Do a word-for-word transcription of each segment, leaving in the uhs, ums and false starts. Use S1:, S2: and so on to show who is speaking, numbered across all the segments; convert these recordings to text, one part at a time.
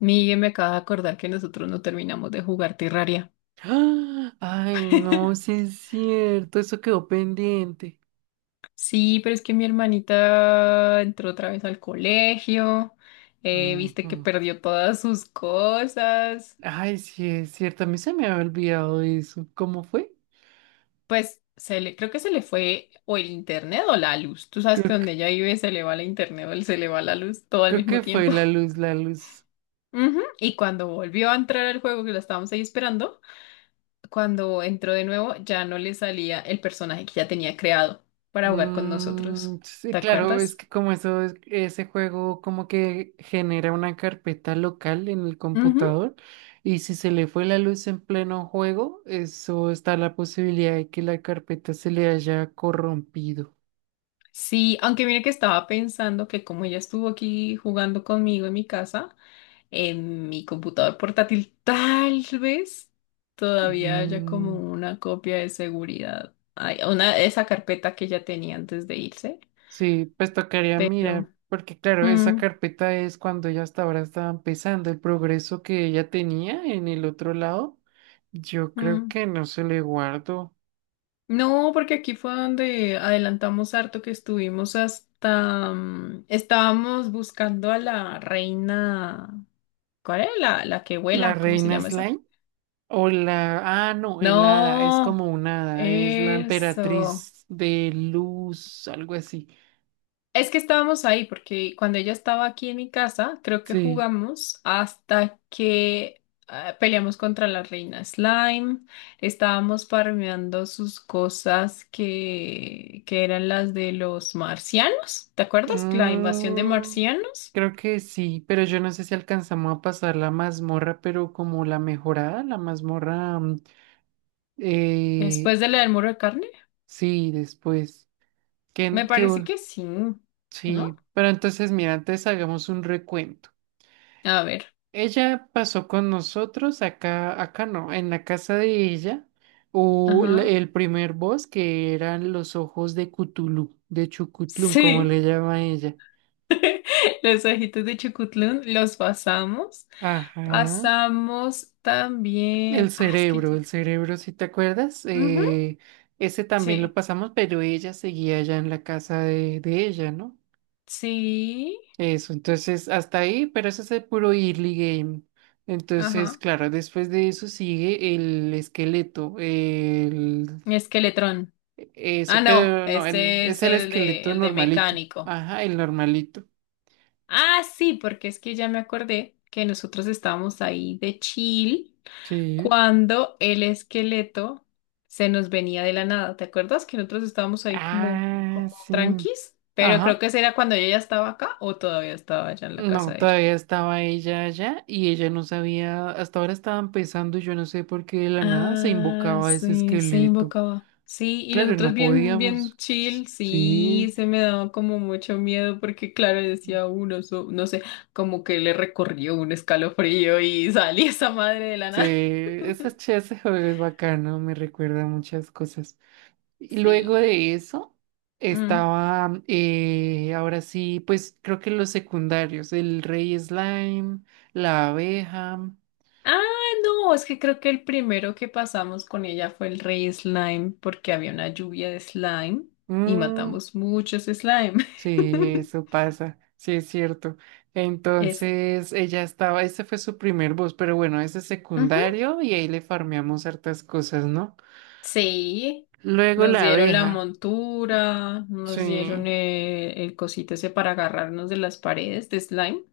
S1: Miguel, me acaba de acordar que nosotros no terminamos de jugar Terraria.
S2: ¡Ah! Ay, no, sí es cierto, eso quedó pendiente.
S1: Sí, pero es que mi hermanita entró otra vez al colegio, eh, viste que
S2: Ujú.
S1: perdió todas sus cosas.
S2: Ay, sí es cierto, a mí se me había olvidado eso. ¿Cómo fue?
S1: Pues se le, creo que se le fue o el internet o la luz. Tú sabes que
S2: Creo que,
S1: donde ella vive se le va la internet o se le va la luz todo al
S2: creo
S1: mismo
S2: que fue
S1: tiempo.
S2: la luz, la luz.
S1: Ujú. Y cuando volvió a entrar al juego, que la estábamos ahí esperando, cuando entró de nuevo ya no le salía el personaje que ya tenía creado para jugar con
S2: Mm,
S1: nosotros.
S2: sí,
S1: ¿Te
S2: claro, es
S1: acuerdas?
S2: que como eso, es- ese juego como que genera una carpeta local en el
S1: Ujú.
S2: computador y si se le fue la luz en pleno juego, eso está la posibilidad de que la carpeta se le haya corrompido.
S1: Sí, aunque mire que estaba pensando que como ella estuvo aquí jugando conmigo en mi casa, en mi computador portátil, tal vez todavía haya como
S2: Mm,
S1: una copia de seguridad. Ay, una, esa carpeta que ella tenía antes de irse.
S2: sí, pues tocaría
S1: Pero,
S2: mirar, porque claro, esa
S1: mm,
S2: carpeta es cuando ya hasta ahora estaba empezando el progreso que ella tenía en el otro lado. Yo creo
S1: mm.
S2: que no se le guardo.
S1: No, porque aquí fue donde adelantamos harto que estuvimos hasta, mm, estábamos buscando a la reina, ¿cuál es? La, la que
S2: La
S1: vuela, ¿cómo se
S2: reina
S1: llama esa?
S2: Slime o la... Ah, no, el hada, es
S1: No.
S2: como un hada, es la
S1: Eso.
S2: emperatriz de luz, algo así.
S1: Es que estábamos ahí porque cuando ella estaba aquí en mi casa, creo que
S2: Sí.
S1: jugamos hasta que ah, peleamos contra la reina Slime. Estábamos farmeando sus cosas que, que eran las de los marcianos. ¿Te acuerdas? La invasión de
S2: Mm,
S1: marcianos
S2: creo que sí, pero yo no sé si alcanzamos a pasar la mazmorra, pero como la mejorada, la mazmorra... mm,
S1: después
S2: eh,
S1: de la del muro de carne.
S2: Sí, después. ¿Qué,
S1: Me
S2: qué
S1: parece
S2: bon-
S1: que sí, ¿no?
S2: sí, pero entonces, mira, antes hagamos un recuento.
S1: A ver.
S2: Ella pasó con nosotros acá, acá no, en la casa de ella, o la-
S1: Ajá.
S2: el primer boss que eran los ojos de Cthulhu, de Chucutlún, como
S1: Sí.
S2: le llama ella.
S1: Los ojitos de Chucutlún los pasamos.
S2: Ajá.
S1: Pasamos
S2: El
S1: también. Ah, es que.
S2: cerebro, el cerebro, si te acuerdas.
S1: Ujú.
S2: Eh, ese también lo
S1: Sí,
S2: pasamos, pero ella seguía allá en la casa de, de ella, ¿no?
S1: sí.
S2: Eso, entonces hasta ahí, pero eso es el puro early game. Entonces,
S1: Ajá.
S2: claro, después de eso sigue el esqueleto, el
S1: Esqueletrón. Ah,
S2: eso,
S1: no.
S2: pero no, el,
S1: Este es
S2: es el
S1: el de,
S2: esqueleto
S1: el de
S2: normalito.
S1: mecánico.
S2: Ajá, el normalito.
S1: Ah, sí, porque es que ya me acordé que nosotros estábamos ahí de chill
S2: Sí.
S1: cuando el esqueleto se nos venía de la nada. ¿Te acuerdas que nosotros estábamos ahí como,
S2: Ah,
S1: como
S2: sí.
S1: tranquis? Pero creo
S2: Ajá.
S1: que ese era cuando yo ya estaba acá o todavía estaba allá en la casa
S2: No,
S1: de ella.
S2: todavía estaba ella allá y ella no sabía, hasta ahora estaban pensando, y yo no sé por qué de la nada se
S1: Ah,
S2: invocaba ese
S1: sí, se
S2: esqueleto.
S1: invocaba. Sí, y
S2: Claro,
S1: nosotros
S2: no
S1: bien, bien
S2: podíamos.
S1: chill, sí,
S2: Sí.
S1: se me daba como mucho miedo porque claro, decía uno, so- no sé, como que le recorrió un escalofrío y salí esa madre de la
S2: Sí,
S1: nada.
S2: ese, ch- ese juego es bacano, me recuerda a muchas cosas. Y luego
S1: Sí.
S2: de eso
S1: Mm.
S2: estaba, eh, ahora sí, pues creo que los secundarios, el rey slime, la abeja.
S1: Ah, no, es que creo que el primero que pasamos con ella fue el rey slime porque había una lluvia de slime y
S2: Mm,
S1: matamos muchos slime.
S2: sí, eso pasa, sí es cierto.
S1: Eso.
S2: Entonces ella estaba, ese fue su primer boss, pero bueno, ese es
S1: Ujú.
S2: secundario y ahí le farmeamos hartas cosas, ¿no?
S1: Sí,
S2: Luego
S1: nos
S2: la
S1: dieron la
S2: abeja,
S1: montura, nos dieron
S2: sí.
S1: eh, el, cosito ese para agarrarnos de las paredes de slime.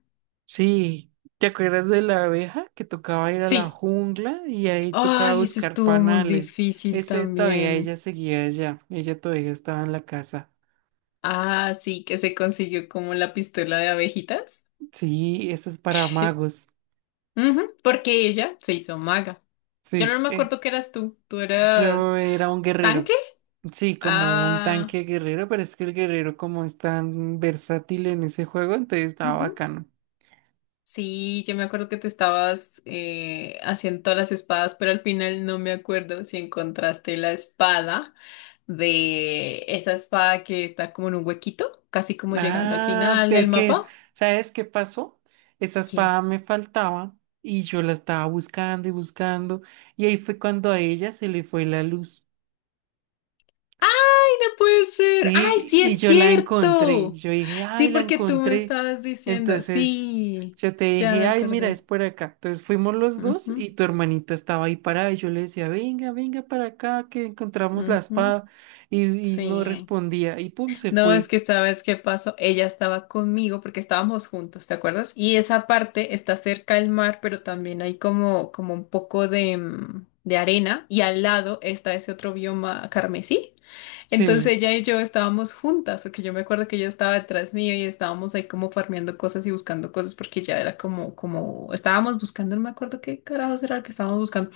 S2: Sí, ¿te acuerdas de la abeja que tocaba ir a la
S1: Sí.
S2: jungla y ahí tocaba
S1: Ay, ese
S2: buscar
S1: estuvo muy
S2: panales?
S1: difícil
S2: Ese todavía
S1: también.
S2: ella seguía allá, ella todavía estaba en la casa.
S1: Ah, sí, que se consiguió como la pistola de abejitas.
S2: Sí, eso es para magos.
S1: Ujú. Porque ella se hizo maga. Yo no
S2: Sí,
S1: me
S2: eh,
S1: acuerdo qué eras tú. ¿Tú eras
S2: yo era un guerrero.
S1: tanque?
S2: Sí, como un
S1: Ah,
S2: tanque guerrero, pero es que el guerrero como es tan versátil en ese juego, entonces estaba
S1: ujú.
S2: bacano.
S1: Sí, yo me acuerdo que te estabas eh, haciendo todas las espadas, pero al final no me acuerdo si encontraste la espada de esa espada que está como en un huequito, casi como llegando al
S2: Ah,
S1: final del
S2: es que,
S1: mapa.
S2: ¿sabes qué pasó? Esa espada
S1: ¿Qué?
S2: me faltaba y yo la estaba buscando y buscando y ahí fue cuando a ella se le fue la luz.
S1: ¡Ay, no puede ser! ¡Ay,
S2: Sí,
S1: sí
S2: y
S1: es
S2: yo la encontré.
S1: cierto!
S2: Yo dije,
S1: Sí,
S2: ay, la
S1: porque tú me
S2: encontré.
S1: estabas diciendo.
S2: Entonces
S1: Sí,
S2: yo te
S1: ya me
S2: dije, ay, mira, es
S1: acordé.
S2: por acá. Entonces fuimos los dos
S1: Ujú,
S2: y tu hermanita estaba ahí parada y yo le decía, venga, venga para acá que encontramos la
S1: ujú,
S2: espada y, y
S1: sí.
S2: no respondía y pum, se
S1: No, es
S2: fue.
S1: que sabes qué pasó. Ella estaba conmigo porque estábamos juntos, ¿te acuerdas? Y esa parte está cerca del mar, pero también hay como, como un poco de, mm, de arena y al lado está ese otro bioma carmesí. Entonces
S2: Sí,
S1: ella y yo estábamos juntas, porque yo me acuerdo que ella estaba detrás mío y estábamos ahí como farmeando cosas y buscando cosas porque ya era como, como, estábamos buscando, no me acuerdo qué carajos era lo que estábamos buscando.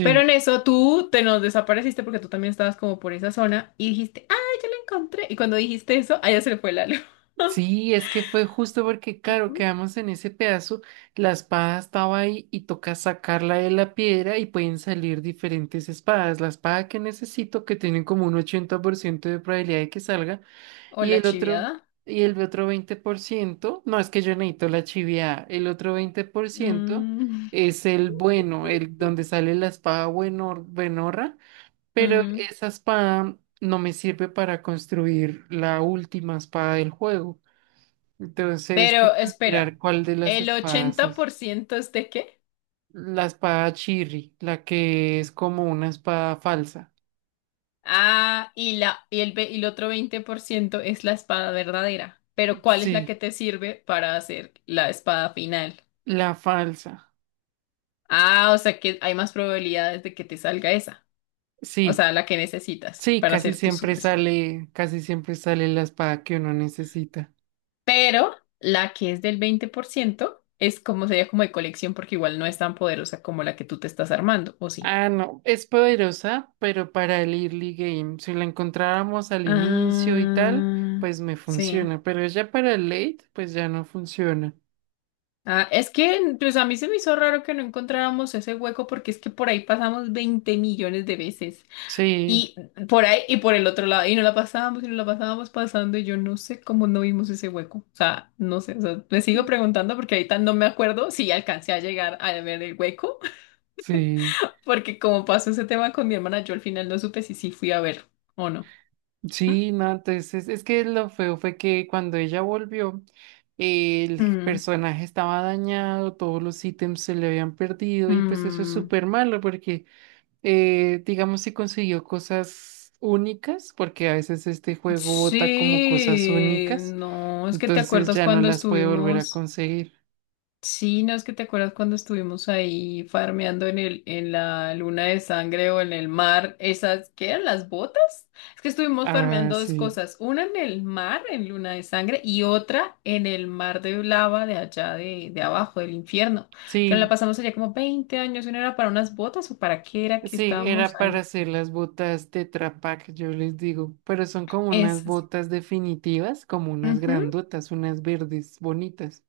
S1: Pero en eso tú te nos desapareciste porque tú también estabas como por esa zona y dijiste, ¡ay, ya la encontré! Y cuando dijiste eso, a ella se le fue la luz.
S2: Sí, es que fue justo porque, claro,
S1: Ujú.
S2: quedamos en ese pedazo, la espada estaba ahí y toca sacarla de la piedra y pueden salir diferentes espadas. La espada que necesito, que tiene como un ochenta por ciento de probabilidad de que salga,
S1: O
S2: y
S1: la
S2: el otro,
S1: chiviada.
S2: y el otro veinte por ciento, no, es que yo necesito la chiviada, el otro veinte por ciento
S1: Mm,
S2: es el bueno, el donde sale la espada bueno, buenorra, pero
S1: mm.
S2: esa espada no me sirve para construir la última espada del juego. Entonces,
S1: Pero
S2: toca
S1: espera,
S2: mirar cuál de las
S1: ¿el
S2: espadas
S1: ochenta
S2: es.
S1: por ciento es de qué?
S2: La espada Chirri, la que es como una espada falsa.
S1: Ah, y, la, y, el, ve- Y el otro veinte por ciento es la espada verdadera. Pero ¿cuál es la que
S2: Sí,
S1: te sirve para hacer la espada final?
S2: la falsa.
S1: Ah, o sea que hay más probabilidades de que te salga esa. O
S2: Sí,
S1: sea, la que necesitas
S2: sí,
S1: para
S2: casi
S1: hacer tu
S2: siempre
S1: super.
S2: sale, casi siempre sale la espada que uno necesita.
S1: Pero la que es del veinte por ciento es como sería como de colección porque igual no es tan poderosa como la que tú te estás armando, ¿o sí?
S2: Ah, no, es poderosa, pero para el early game, si la encontrábamos al inicio y tal,
S1: Ah,
S2: pues me
S1: sí.
S2: funciona, pero ya para el late, pues ya no funciona.
S1: Ah, es que pues a mí se me hizo raro que no encontráramos ese hueco porque es que por ahí pasamos veinte millones de veces.
S2: Sí,
S1: Y por ahí y por el otro lado. Y no la pasábamos y no la pasábamos pasando. Y yo no sé cómo no vimos ese hueco. O sea, no sé. O sea, le sigo preguntando porque ahorita no me acuerdo si alcancé a llegar a ver el hueco
S2: sí,
S1: porque como pasó ese tema con mi hermana, yo al final no supe si sí fui a ver o no. Mm,
S2: sí, no, entonces es que lo feo fue que cuando ella volvió, el
S1: mm,
S2: personaje estaba dañado, todos los ítems se le habían perdido y pues eso es
S1: mm.
S2: súper malo porque, eh, digamos, si consiguió cosas únicas, porque a veces este juego bota como cosas
S1: Sí,
S2: únicas.
S1: no, es que te
S2: Entonces
S1: acuerdas
S2: ya no
S1: cuando
S2: las puede volver a
S1: estuvimos.
S2: conseguir.
S1: Sí, no es que te acuerdas cuando estuvimos ahí farmeando en el, en la luna de sangre o en el mar, esas, ¿qué eran las botas? Es que estuvimos
S2: Ah,
S1: farmeando dos
S2: sí.
S1: cosas, una en el mar, en luna de sangre, y otra en el mar de lava de allá de, de abajo, del infierno, que nos la
S2: Sí,
S1: pasamos allá como veinte años, y ¿no era para unas botas o para qué era que
S2: sí,
S1: estábamos
S2: era para
S1: ahí?
S2: hacer las botas de Pak, yo les digo. Pero son como unas
S1: Esas.
S2: botas definitivas, como unas
S1: Ujú.
S2: grandotas, unas verdes bonitas.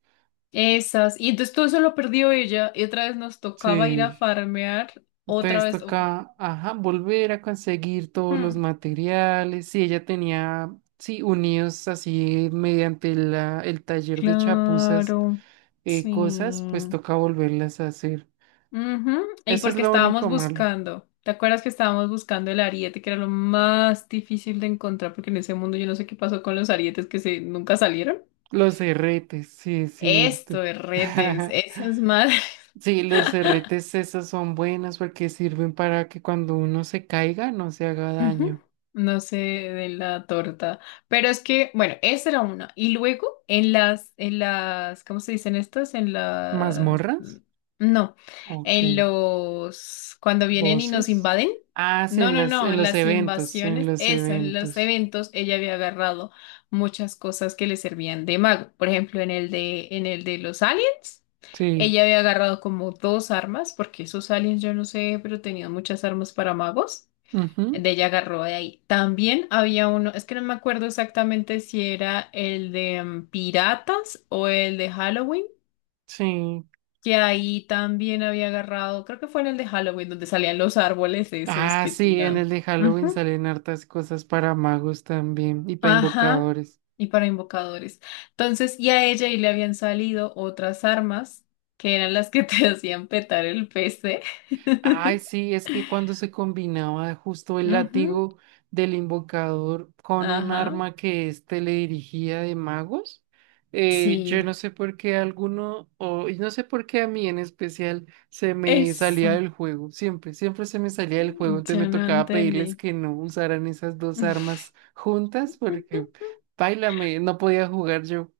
S1: Esas. Y entonces todo eso lo perdió ella, y otra vez nos tocaba ir a
S2: Sí.
S1: farmear, otra
S2: Entonces
S1: vez. o-
S2: toca, ajá, volver a conseguir todos los
S1: hmm,
S2: materiales. Sí, ella tenía, sí, unidos así mediante la, el taller de chapuzas,
S1: Claro,
S2: eh, cosas,
S1: sí.
S2: pues toca volverlas a hacer.
S1: Ujú. Y
S2: Eso es
S1: porque
S2: lo
S1: estábamos
S2: único malo.
S1: buscando, ¿te acuerdas que estábamos buscando el ariete, que era lo más difícil de encontrar? Porque en ese mundo yo no sé qué pasó con los arietes que se nunca salieron.
S2: Los erretes, sí, es
S1: Esto,
S2: cierto.
S1: retes, esas madres.
S2: Sí, los erretes esos son buenos porque sirven para que cuando uno se caiga no se haga
S1: Ujú.
S2: daño.
S1: No sé de la torta, pero es que, bueno, esa era una. Y luego en las, en las, ¿cómo se dicen estas? En las,
S2: ¿Mazmorras?
S1: no,
S2: Ok.
S1: en los, cuando vienen y nos
S2: ¿Voces?
S1: invaden.
S2: Ah, sí,
S1: No,
S2: en
S1: no,
S2: las,
S1: no,
S2: en
S1: en
S2: los
S1: las
S2: eventos, en
S1: invasiones,
S2: los
S1: eso, en los
S2: eventos.
S1: eventos, ella había agarrado muchas cosas que le servían de mago. Por ejemplo, en el de, en el de los aliens.
S2: Sí.
S1: Ella había agarrado como dos armas, porque esos aliens, yo no sé, pero tenían muchas armas para magos.
S2: Ujú,
S1: De ella agarró de ahí. También había uno, es que no me acuerdo exactamente si era el de mm, Piratas o el de Halloween,
S2: sí.
S1: que ahí también había agarrado, creo que fue en el de Halloween, donde salían los árboles esos
S2: Ah,
S1: que
S2: sí, en
S1: tiran.
S2: el de Halloween
S1: Ujú.
S2: salen hartas cosas para magos también y para
S1: Ajá.
S2: invocadores.
S1: Y para invocadores. Entonces, y a ella y le habían salido otras armas que eran las que te hacían petar el P C.
S2: Ay, sí, es que cuando se combinaba justo el
S1: Ujú.
S2: látigo del invocador con un
S1: Ajá.
S2: arma que éste le dirigía de magos, eh, yo
S1: Sí.
S2: no sé por qué alguno, o y no sé por qué a mí en especial, se me salía
S1: Eso.
S2: del juego, siempre, siempre se me salía del juego, entonces
S1: Yo
S2: me
S1: no
S2: tocaba
S1: entendí.
S2: pedirles que no usaran esas dos armas juntas porque, páilame, no podía jugar yo.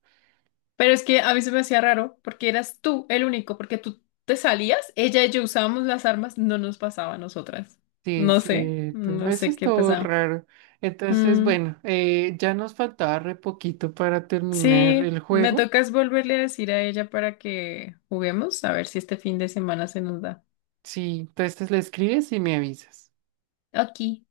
S1: Pero es que a mí se me hacía raro porque eras tú el único, porque tú te salías, ella y yo usábamos las armas, no nos pasaba a nosotras.
S2: Sí,
S1: No sé,
S2: cierto.
S1: no
S2: Eso
S1: sé qué
S2: estuvo
S1: pasaba.
S2: raro. Entonces,
S1: Mm,
S2: bueno, eh, ya nos faltaba re poquito para terminar
S1: sí,
S2: el
S1: me
S2: juego.
S1: tocas volverle a decir a ella para que juguemos, a ver si este fin de semana se nos da.
S2: Sí, entonces le escribes y me avisas.
S1: Ok.